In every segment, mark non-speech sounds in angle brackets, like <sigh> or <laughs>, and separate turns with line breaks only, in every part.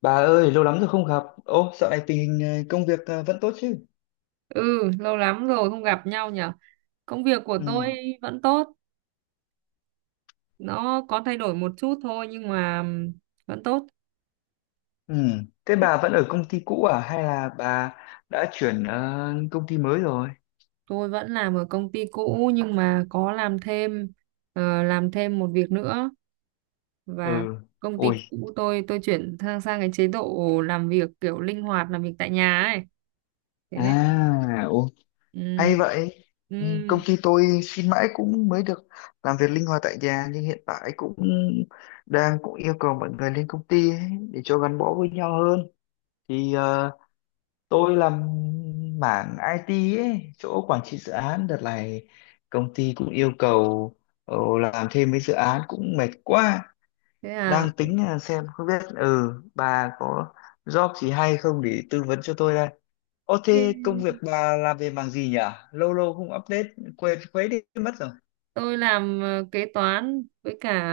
Bà ơi, lâu lắm rồi không gặp. Ô, dạo này tình hình công việc vẫn tốt chứ?
Ừ, lâu lắm rồi không gặp nhau nhở. Công việc của tôi
Ừ.
vẫn tốt, nó có thay đổi một chút thôi nhưng mà vẫn tốt.
Ừ. Thế bà vẫn ở công ty cũ à? Hay là bà đã chuyển công ty mới rồi?
Tôi vẫn làm ở công ty cũ nhưng mà có làm thêm một việc nữa, và
Ừ.
công ty
Ui.
cũ tôi chuyển sang sang cái chế độ làm việc kiểu linh hoạt, làm việc tại nhà ấy. Thế nên
À, ô,
ừm,
hay vậy. Ừ, công
ừm,
ty tôi xin mãi cũng mới được làm việc linh hoạt tại nhà, nhưng hiện tại cũng đang cũng yêu cầu mọi người lên công ty ấy, để cho gắn bó với nhau hơn. Thì ờ, Tôi làm mảng IT ấy, chỗ quản trị dự án. Đợt này công ty cũng yêu cầu làm thêm mấy dự án cũng mệt quá.
thế à.
Đang tính là xem không biết ừ bà có job gì hay không để tư vấn cho tôi đây. Ô, thế công việc bà làm về mảng gì nhỉ? Lâu lâu không update quên quấy đi mất rồi.
Tôi làm kế toán với cả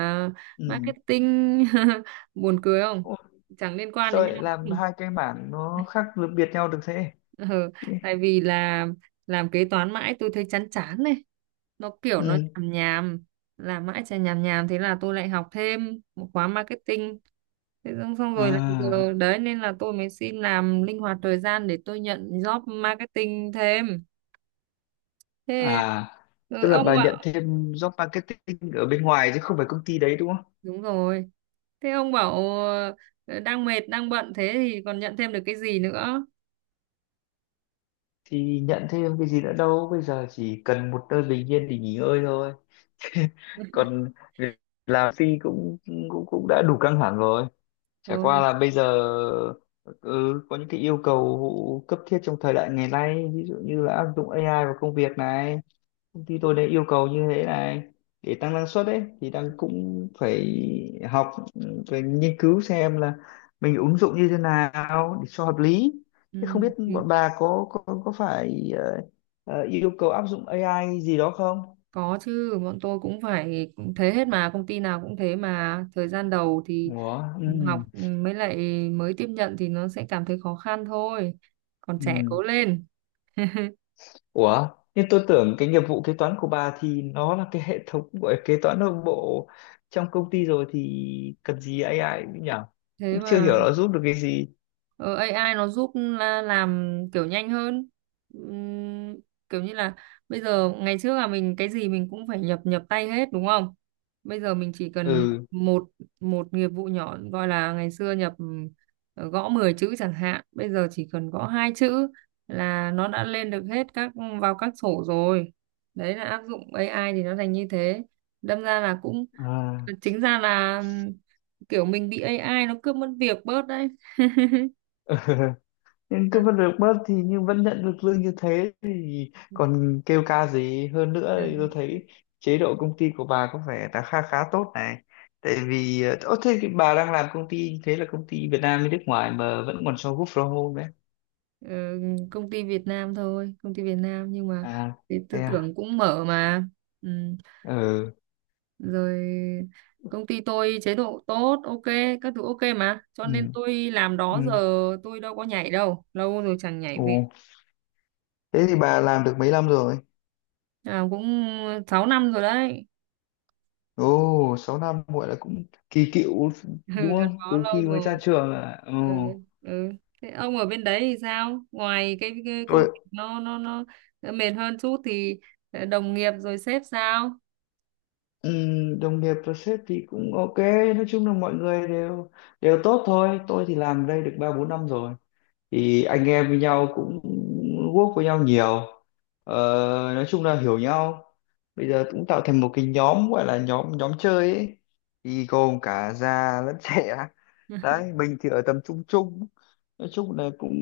Ừ.
marketing <laughs> buồn cười không,
Ô,
chẳng liên quan
sao
đến
lại
nhau.
làm hai cái mảng nó khác biệt nhau được thế?
<laughs> Ừ, tại vì là làm kế toán mãi tôi thấy chán chán này, nó kiểu nó
Ừ.
nhàm nhàm, làm mãi chả nhàm nhàm, thế là tôi lại học thêm một khóa marketing, thế xong xong rồi là
À.
giờ đấy, nên là tôi mới xin làm linh hoạt thời gian để tôi nhận job marketing thêm thế,
À, tức là
ông
bà nhận
ạ.
thêm job marketing ở bên ngoài chứ không phải công ty đấy đúng không?
Đúng rồi. Thế ông bảo đang mệt, đang bận thế thì còn nhận thêm được cái gì nữa?
Thì nhận thêm cái gì nữa đâu, bây giờ chỉ cần một nơi bình yên để nghỉ ngơi thôi. <laughs> Còn việc làm phi cũng cũng cũng đã đủ căng thẳng rồi. Chả qua
Thôi.
là bây giờ ừ, có những cái yêu cầu cấp thiết trong thời đại ngày nay, ví dụ như là áp dụng AI vào công việc này. Công ty tôi đã yêu cầu như thế này để tăng năng suất ấy, thì đang cũng phải học, phải nghiên cứu xem là mình ứng dụng như thế nào để cho hợp lý.
Ừ,
Thế không biết
thì
bọn bà có phải yêu cầu áp dụng AI gì đó không?
có chứ, bọn tôi cũng phải cũng thế hết mà, công ty nào cũng thế mà. Thời gian đầu thì
Ủa, ừ,
học, mới lại mới tiếp nhận thì nó sẽ cảm thấy khó khăn thôi. Còn trẻ
ừ.
cố lên.
Ủa, nhưng tôi tưởng cái nghiệp vụ kế toán của bà thì nó là cái hệ thống gọi kế toán nội bộ trong công ty rồi thì cần gì AI nhỉ,
Thế
cũng chưa hiểu
mà.
nó giúp được cái gì.
Ờ, AI nó giúp làm kiểu nhanh hơn. Ừm, Kiểu như là bây giờ ngày trước là mình cái gì mình cũng phải nhập nhập tay hết đúng không? Bây giờ mình chỉ cần nhập
Ừ.
một một nghiệp vụ nhỏ, gọi là ngày xưa nhập gõ 10 chữ chẳng hạn, bây giờ chỉ cần gõ hai chữ là nó đã lên được hết vào các sổ rồi. Đấy là áp dụng AI thì nó thành như thế, đâm ra là cũng
À.
chính ra là kiểu mình bị AI nó cướp mất việc bớt đấy.
<laughs> Nhưng cứ vẫn được bớt thì, nhưng vẫn nhận được lương như thế thì còn kêu ca gì hơn nữa.
Ừ.
Thì tôi thấy chế độ công ty của bà có vẻ là khá khá tốt này. Tại vì ờ, thế thì bà đang làm công ty như thế là công ty Việt Nam với nước ngoài mà vẫn còn cho work from home đấy?
Ờ, Công ty Việt Nam thôi, công ty Việt Nam nhưng mà
À,
cái
thế
tư
à.
tưởng cũng mở mà. Ừ,
Ừ.
rồi, công ty tôi chế độ tốt ok, các thứ ok mà, cho nên
Ừ.
tôi làm đó giờ,
Ừ.
tôi đâu có nhảy đâu, lâu rồi chẳng nhảy
Ồ,
việc,
thế thì bà làm được mấy năm rồi?
làm cũng 6 năm rồi đấy.
Ồ, 6 năm gọi là cũng kỳ cựu,
<laughs> Ừ,
đúng
gắn
không,
bó
từ
lâu
khi mới
rồi.
ra trường à? Ồ.
Ừ, ừ. Thế ông ở bên đấy thì sao, ngoài cái,
Tôi.
công việc nó mệt hơn chút thì đồng nghiệp rồi sếp sao?
Ừ, đồng nghiệp và sếp thì cũng ok, nói chung là mọi người đều đều tốt thôi. Tôi thì làm đây được 3 4 năm rồi, thì anh em với nhau cũng work với nhau nhiều, ờ, nói chung là hiểu nhau. Bây giờ cũng tạo thành một cái nhóm, gọi là nhóm nhóm chơi ấy, thì gồm cả già lẫn <laughs> trẻ.
<laughs>
Đấy, mình thì ở tầm trung trung, nói chung là cũng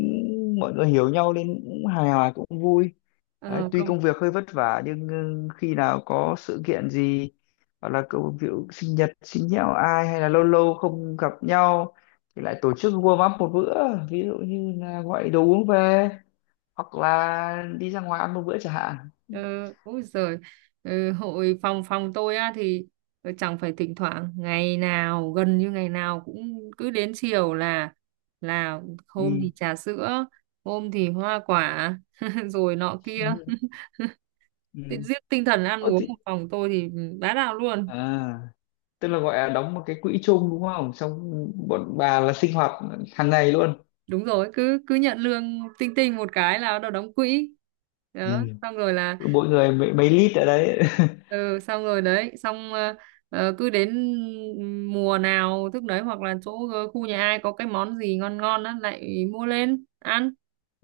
mọi người hiểu nhau nên cũng hài hòa, cũng vui. Đấy,
ờ,
tuy
công
công việc hơi vất vả nhưng ừ, khi nào có sự kiện gì, hoặc là cậu ví sinh nhật sinh nhạo ai, hay là lâu lâu không gặp nhau, thì lại tổ chức warm up một bữa, ví dụ như là gọi đồ uống về, hoặc là đi ra ngoài ăn một bữa chẳng hạn.
ừ, Ôi giời, ừ, hội phòng phòng tôi á thì chẳng phải thỉnh thoảng, ngày nào gần như ngày nào cũng cứ đến chiều là là hôm
Ừ.
thì trà sữa, hôm thì hoa quả <laughs> rồi nọ kia.
Ừ. Ừ.
Tự giết tinh thần ăn
Ô,
uống
thì...
của phòng tôi thì bá đạo luôn.
À, tức là gọi là đóng một cái quỹ chung đúng không, xong bọn bà là sinh hoạt hàng ngày luôn.
Đúng rồi, cứ cứ nhận lương tinh tinh một cái là nó đóng quỹ
Ừ.
đó, xong rồi là
Mỗi người mấy lít ở đấy. <laughs>
ừ xong rồi đấy, xong cứ đến mùa nào thức đấy, hoặc là chỗ khu nhà ai có cái món gì ngon ngon á lại mua lên ăn.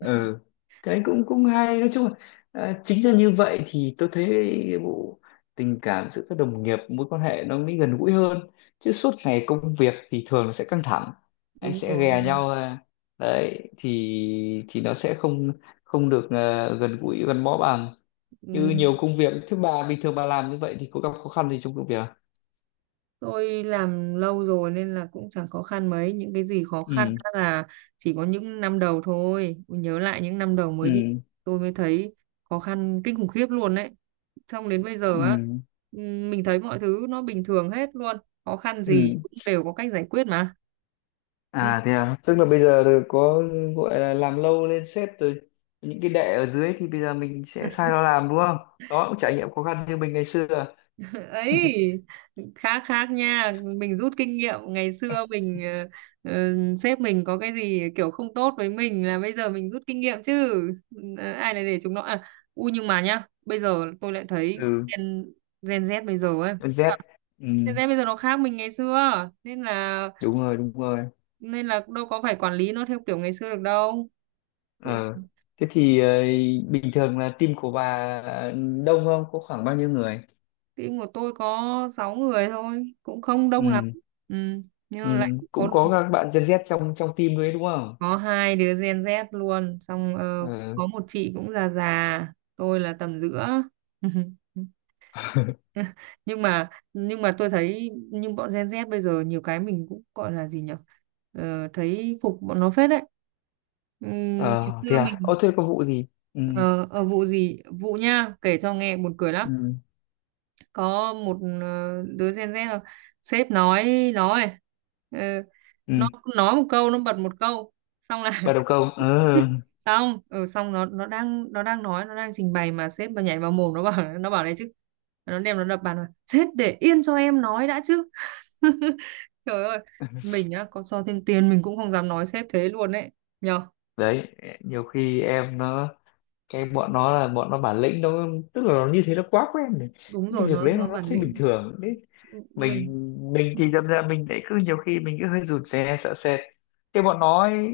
<laughs>
cái cũng cũng hay, nói chung là à, chính là như vậy thì tôi thấy bộ tình cảm giữa các đồng nghiệp, mối quan hệ nó mới gần gũi hơn. Chứ suốt ngày công việc thì thường nó sẽ căng thẳng, anh
Đúng
sẽ
rồi.
ghè nhau à. Đấy thì nó sẽ không không được à, gần gũi gắn bó bằng. Như nhiều
Ừ.
công việc thứ ba bình thường, bà làm như vậy thì có gặp khó khăn gì trong công việc không?
Tôi làm lâu rồi nên là cũng chẳng khó khăn mấy, những cái gì khó khăn
Ừ.
á là chỉ có những năm đầu thôi, nhớ lại những năm đầu mới đi
Ừ.
tôi mới thấy khó khăn kinh khủng khiếp luôn đấy, xong đến bây giờ á
Ừ.
ừ, mình thấy mọi thứ nó bình thường hết luôn, khó khăn
Ừ.
gì cũng đều có cách giải quyết mà. Ừ.
À, thế à, tức là bây giờ rồi có, gọi là làm lâu lên sếp rồi, những cái đệ ở dưới thì bây giờ mình sẽ sai nó làm đúng không? Đó cũng trải nghiệm khó khăn như mình ngày xưa.
Ấy, khác khác nha, mình rút kinh nghiệm ngày xưa mình ờ, sếp mình có cái gì kiểu không tốt với mình là bây giờ mình rút kinh nghiệm chứ. Ờ, ai lại để chúng nó, à, nhưng mà nhá, bây giờ tôi lại thấy
Ừ,
Gen Z bây giờ ấy,
con Z.
Gen
Ừ,
Z bây giờ nó khác mình ngày xưa, nên là
đúng rồi, đúng rồi.
nên là đâu có phải quản lý nó theo kiểu ngày xưa được đâu bây
Ờ. Thế thì bình thường là team của bà đông không? Có khoảng bao nhiêu người?
team của tôi có 6 người thôi, cũng không đông lắm.
Ừ,
Ừ, nhưng
ừ.
mà lại có
Cũng có các bạn Gen Z trong trong team đấy đúng không?
có hai đứa Gen Z luôn, xong
Ờ.
có một chị cũng già già, tôi là tầm giữa. <laughs>
<laughs>
Nhưng mà tôi thấy, nhưng bọn Gen Z bây giờ nhiều cái mình cũng gọi là gì nhở? Ờ, thấy phục bọn nó phết đấy. Ngày
Ờ, thế
xưa
à? Ô,
mình.
thế có vụ gì? Ừ,
Ờ, Vụ gì, vụ nha, kể cho nghe buồn cười lắm,
ừ,
có một đứa Gen Z là, sếp nói ờ, nó
ừ.
nói một câu, nó bật một câu xong là,
Bà đầu câu. Ừ.
xong xong nó đang nói, nó đang trình bày mà sếp mà nhảy vào mồm nó, bảo, này chứ, nó đập bàn, là sếp để yên cho em nói đã chứ. <laughs> Trời ơi, mình á có cho thêm tiền mình cũng không dám nói sếp thế luôn ấy nhờ.
Đấy, nhiều khi em nó, cái bọn nó là bọn nó bản lĩnh, nó tức là nó như thế, nó quá quen rồi,
Đúng
cái
rồi,
việc
nó
đấy nó
nó
nó
bản
thấy bình
lĩnh.
thường đấy. Mình
Mình
thì đâm ra mình lại cứ nhiều khi mình cứ hơi rụt rè, sợ sệt cái bọn nó ấy.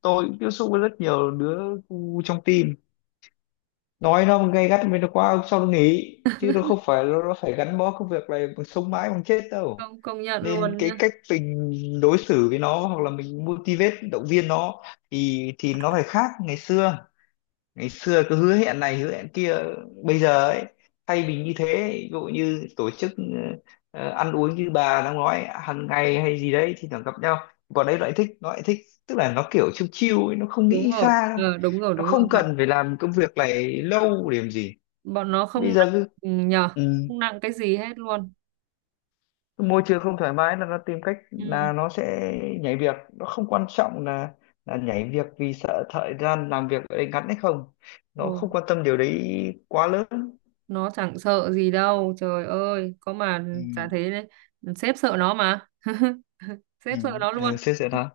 Tôi cũng tiếp xúc với rất nhiều đứa trong team, nói nó gay gắt với nó quá sau nó nghỉ, chứ nó không phải nó phải gắn bó công việc này bằng sống mãi bằng chết đâu.
không công nhận
Nên
luôn
cái
nhá.
cách mình đối xử với nó, hoặc là mình motivate động viên nó, thì nó phải khác ngày xưa. Ngày xưa cứ hứa hẹn này hứa hẹn kia, bây giờ ấy, thay vì như thế, ví dụ như tổ chức ăn uống như bà đang nói hàng ngày hay gì đấy thì thường gặp nhau. Còn đấy nó lại thích, nó lại thích, tức là nó kiểu chill chill ấy, nó không
Đúng
nghĩ
rồi,
xa đâu.
đúng rồi,
Nó
đúng rồi,
không cần phải làm công việc này lâu để làm gì.
bọn nó không
Bây
nặng,
giờ cứ
ừ, nhờ,
ừ,
không nặng cái gì hết luôn.
cái môi trường không thoải mái là nó tìm cách
Ừ.
là nó sẽ nhảy việc. Nó không quan trọng là nhảy việc vì sợ thời gian làm việc ở đây ngắn hay không, nó
Ừ.
không quan tâm điều đấy quá lớn.
Nó chẳng sợ gì đâu, trời ơi có mà, chả
Ừ,
thế đấy, sếp sợ nó mà,
ừ,
sếp sợ nó
ừ,
luôn.
xếp giờ đó.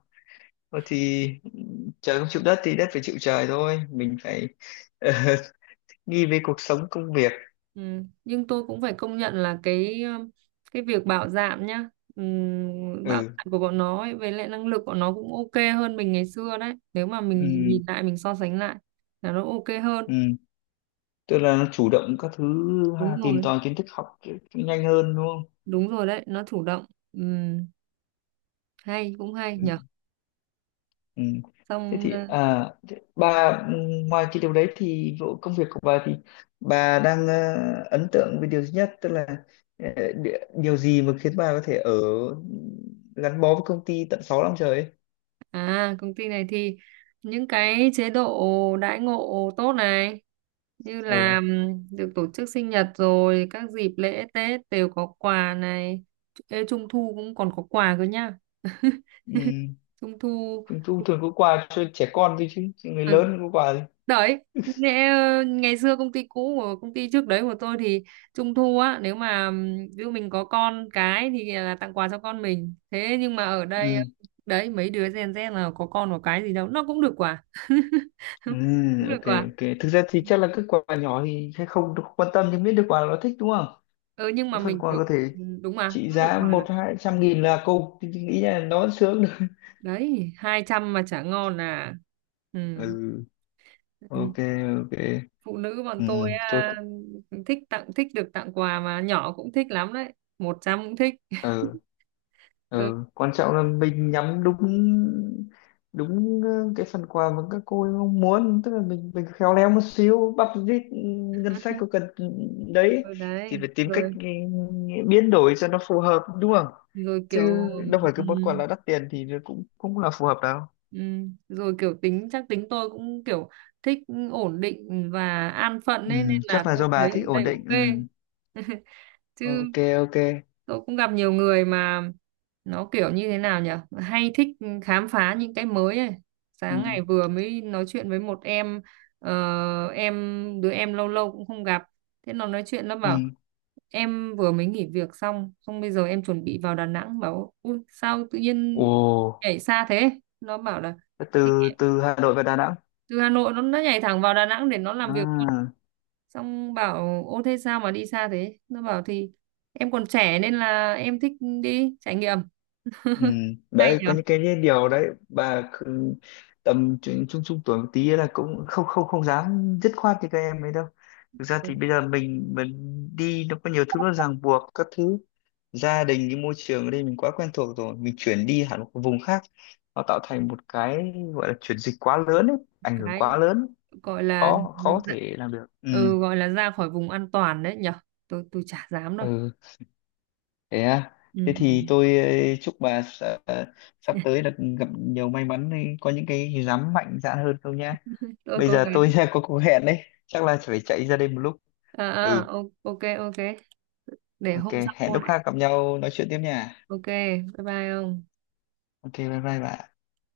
Ờ, thì ừ, trời không chịu đất thì đất phải chịu trời thôi, mình phải ờ, <laughs> nghi về cuộc sống công việc.
Ừ. Nhưng tôi cũng phải công nhận là cái việc bạo dạn nhá, bạo
Ừ,
dạn của bọn nó ấy, với lại năng lực của nó cũng ok hơn mình ngày xưa đấy, nếu mà
ừ,
mình nhìn lại mình so sánh lại là nó ok hơn.
ừ. Tức là nó chủ động các thứ,
Đúng
ha, tìm
rồi,
tòi kiến thức, học cái nhanh hơn đúng không.
đúng rồi đấy, nó chủ động. Ừm, Hay, cũng hay
Ừ.
nhở,
Ừ. Thế
xong.
thì
Ờ,
à, thế bà ừ, ngoài cái điều đấy thì vụ công việc của bà thì bà đang ấn tượng với điều duy nhất, tức là ờ, đi- điều gì mà khiến bà có thể ở gắn bó với công ty tận 6 năm trời ấy?
À, công ty này thì những cái chế độ đãi ngộ tốt này, như là
Ừ.
được tổ chức sinh nhật, rồi các dịp lễ Tết đều có quà này. Ê, Trung thu cũng còn có quà cơ nhá.
Ừ.
Trung thu.
Trung thu thường có quà cho trẻ con thôi, chứ chứ người
Ừ,
lớn không có quà gì.
đấy, ngày xưa công ty cũ, của công ty trước đấy của tôi thì trung thu á, nếu mà ví dụ mình có con cái thì là tặng quà cho con mình, thế nhưng mà ở đây
Ừ.
đấy mấy đứa Gen Z là có con có cái gì đâu, nó cũng được quà. <laughs>
Ừ.
Cũng được
Ok,
quà.
ok, thực ra thì chắc là các quà nhỏ thì hay không được quan tâm, nhưng biết được quà là nó thích đúng không.
Ừ, nhưng mà
Cái phần
mình
quà
kiểu,
có thể
ừ, đúng, mà
trị
cứ được
giá
quà
một
thích.
hai trăm nghìn là cùng thì nghĩ là nó vẫn sướng được.
Đấy, 200 mà chả ngon à.
<laughs>
Ừ.
Ừ.
Ừ.
Ok. Ok.
Phụ nữ bọn
Ừ.
tôi
Tốt.
à, thích được tặng quà mà, nhỏ cũng thích lắm đấy, 100 cũng thích.
Ừ.
Ừ,
Ừ, quan trọng là mình nhắm đúng đúng cái phần quà mà các cô ấy mong muốn, tức là mình khéo léo một xíu, bắp rít ừ, ngân sách có cần ừ, đấy
ừ,
thì phải
đấy
tìm cách
rồi,
ừ, biến đổi cho nó phù hợp đúng không,
rồi
chứ
kiểu,
đâu phải
ừ,
cứ món quà là đắt tiền thì nó cũng cũng là phù hợp đâu.
ừ, rồi kiểu, tính tôi cũng kiểu thích ổn định và an phận ấy, nên
Ừ,
là
chắc là
tôi
do bà
thấy ở
thích ổn
đây
định ừ.
ok. <laughs> Chứ
Ok. Ok.
tôi cũng gặp nhiều người mà nó kiểu như thế nào nhỉ, hay thích khám phá những cái mới ấy.
Ừ.
Sáng ngày vừa mới nói chuyện với một em, ờ, em đứa em lâu lâu cũng không gặp, thế nó nói chuyện nó
Ừ.
bảo em vừa mới nghỉ việc xong, xong bây giờ em chuẩn bị vào Đà Nẵng, bảo ui sao tự nhiên
Ồ,
nhảy xa thế, nó bảo là
từ từ Hà Nội và Đà Nẵng
từ Hà Nội nó nhảy thẳng vào Đà Nẵng để nó làm việc luôn,
à.
xong bảo ô thế sao mà đi xa thế, nó bảo thì em còn trẻ nên là em thích đi trải nghiệm.
Ừ,
Hay
đấy có
nhở,
những cái điều đấy bà cứ- tầm trung trung trung tuổi một tí là cũng không không không dám dứt khoát như các em ấy đâu. Thực ra thì bây giờ mình đi nó có nhiều thứ nó ràng buộc các thứ, gia đình, cái môi trường ở đây mình quá quen thuộc rồi, mình chuyển đi hẳn một cái vùng khác nó tạo thành một cái gọi là chuyển dịch quá lớn ấy, ảnh hưởng
cái
quá lớn,
gọi là
khó khó thể làm được. Ừ.
ừ, gọi là ra khỏi vùng an toàn đấy nhở, tôi chả dám đâu.
Ừ. Thế à?
Ừ.
Thế thì tôi chúc bà sắp
Ừ.
tới được gặp nhiều may mắn, có những cái dám mạnh dạn hơn không nhá.
<laughs> Tôi
Bây
cố
giờ
gắng.
tôi <laughs> có cuộc hẹn đấy, chắc là phải chạy ra đây một lúc.
à,
Ừ,
à, ô- ok ok, để
ok,
hôm sau
hẹn
cô
lúc
lại
khác gặp nhau nói chuyện tiếp nha.
ok, bye bye ông.
Ok, bye bye bà.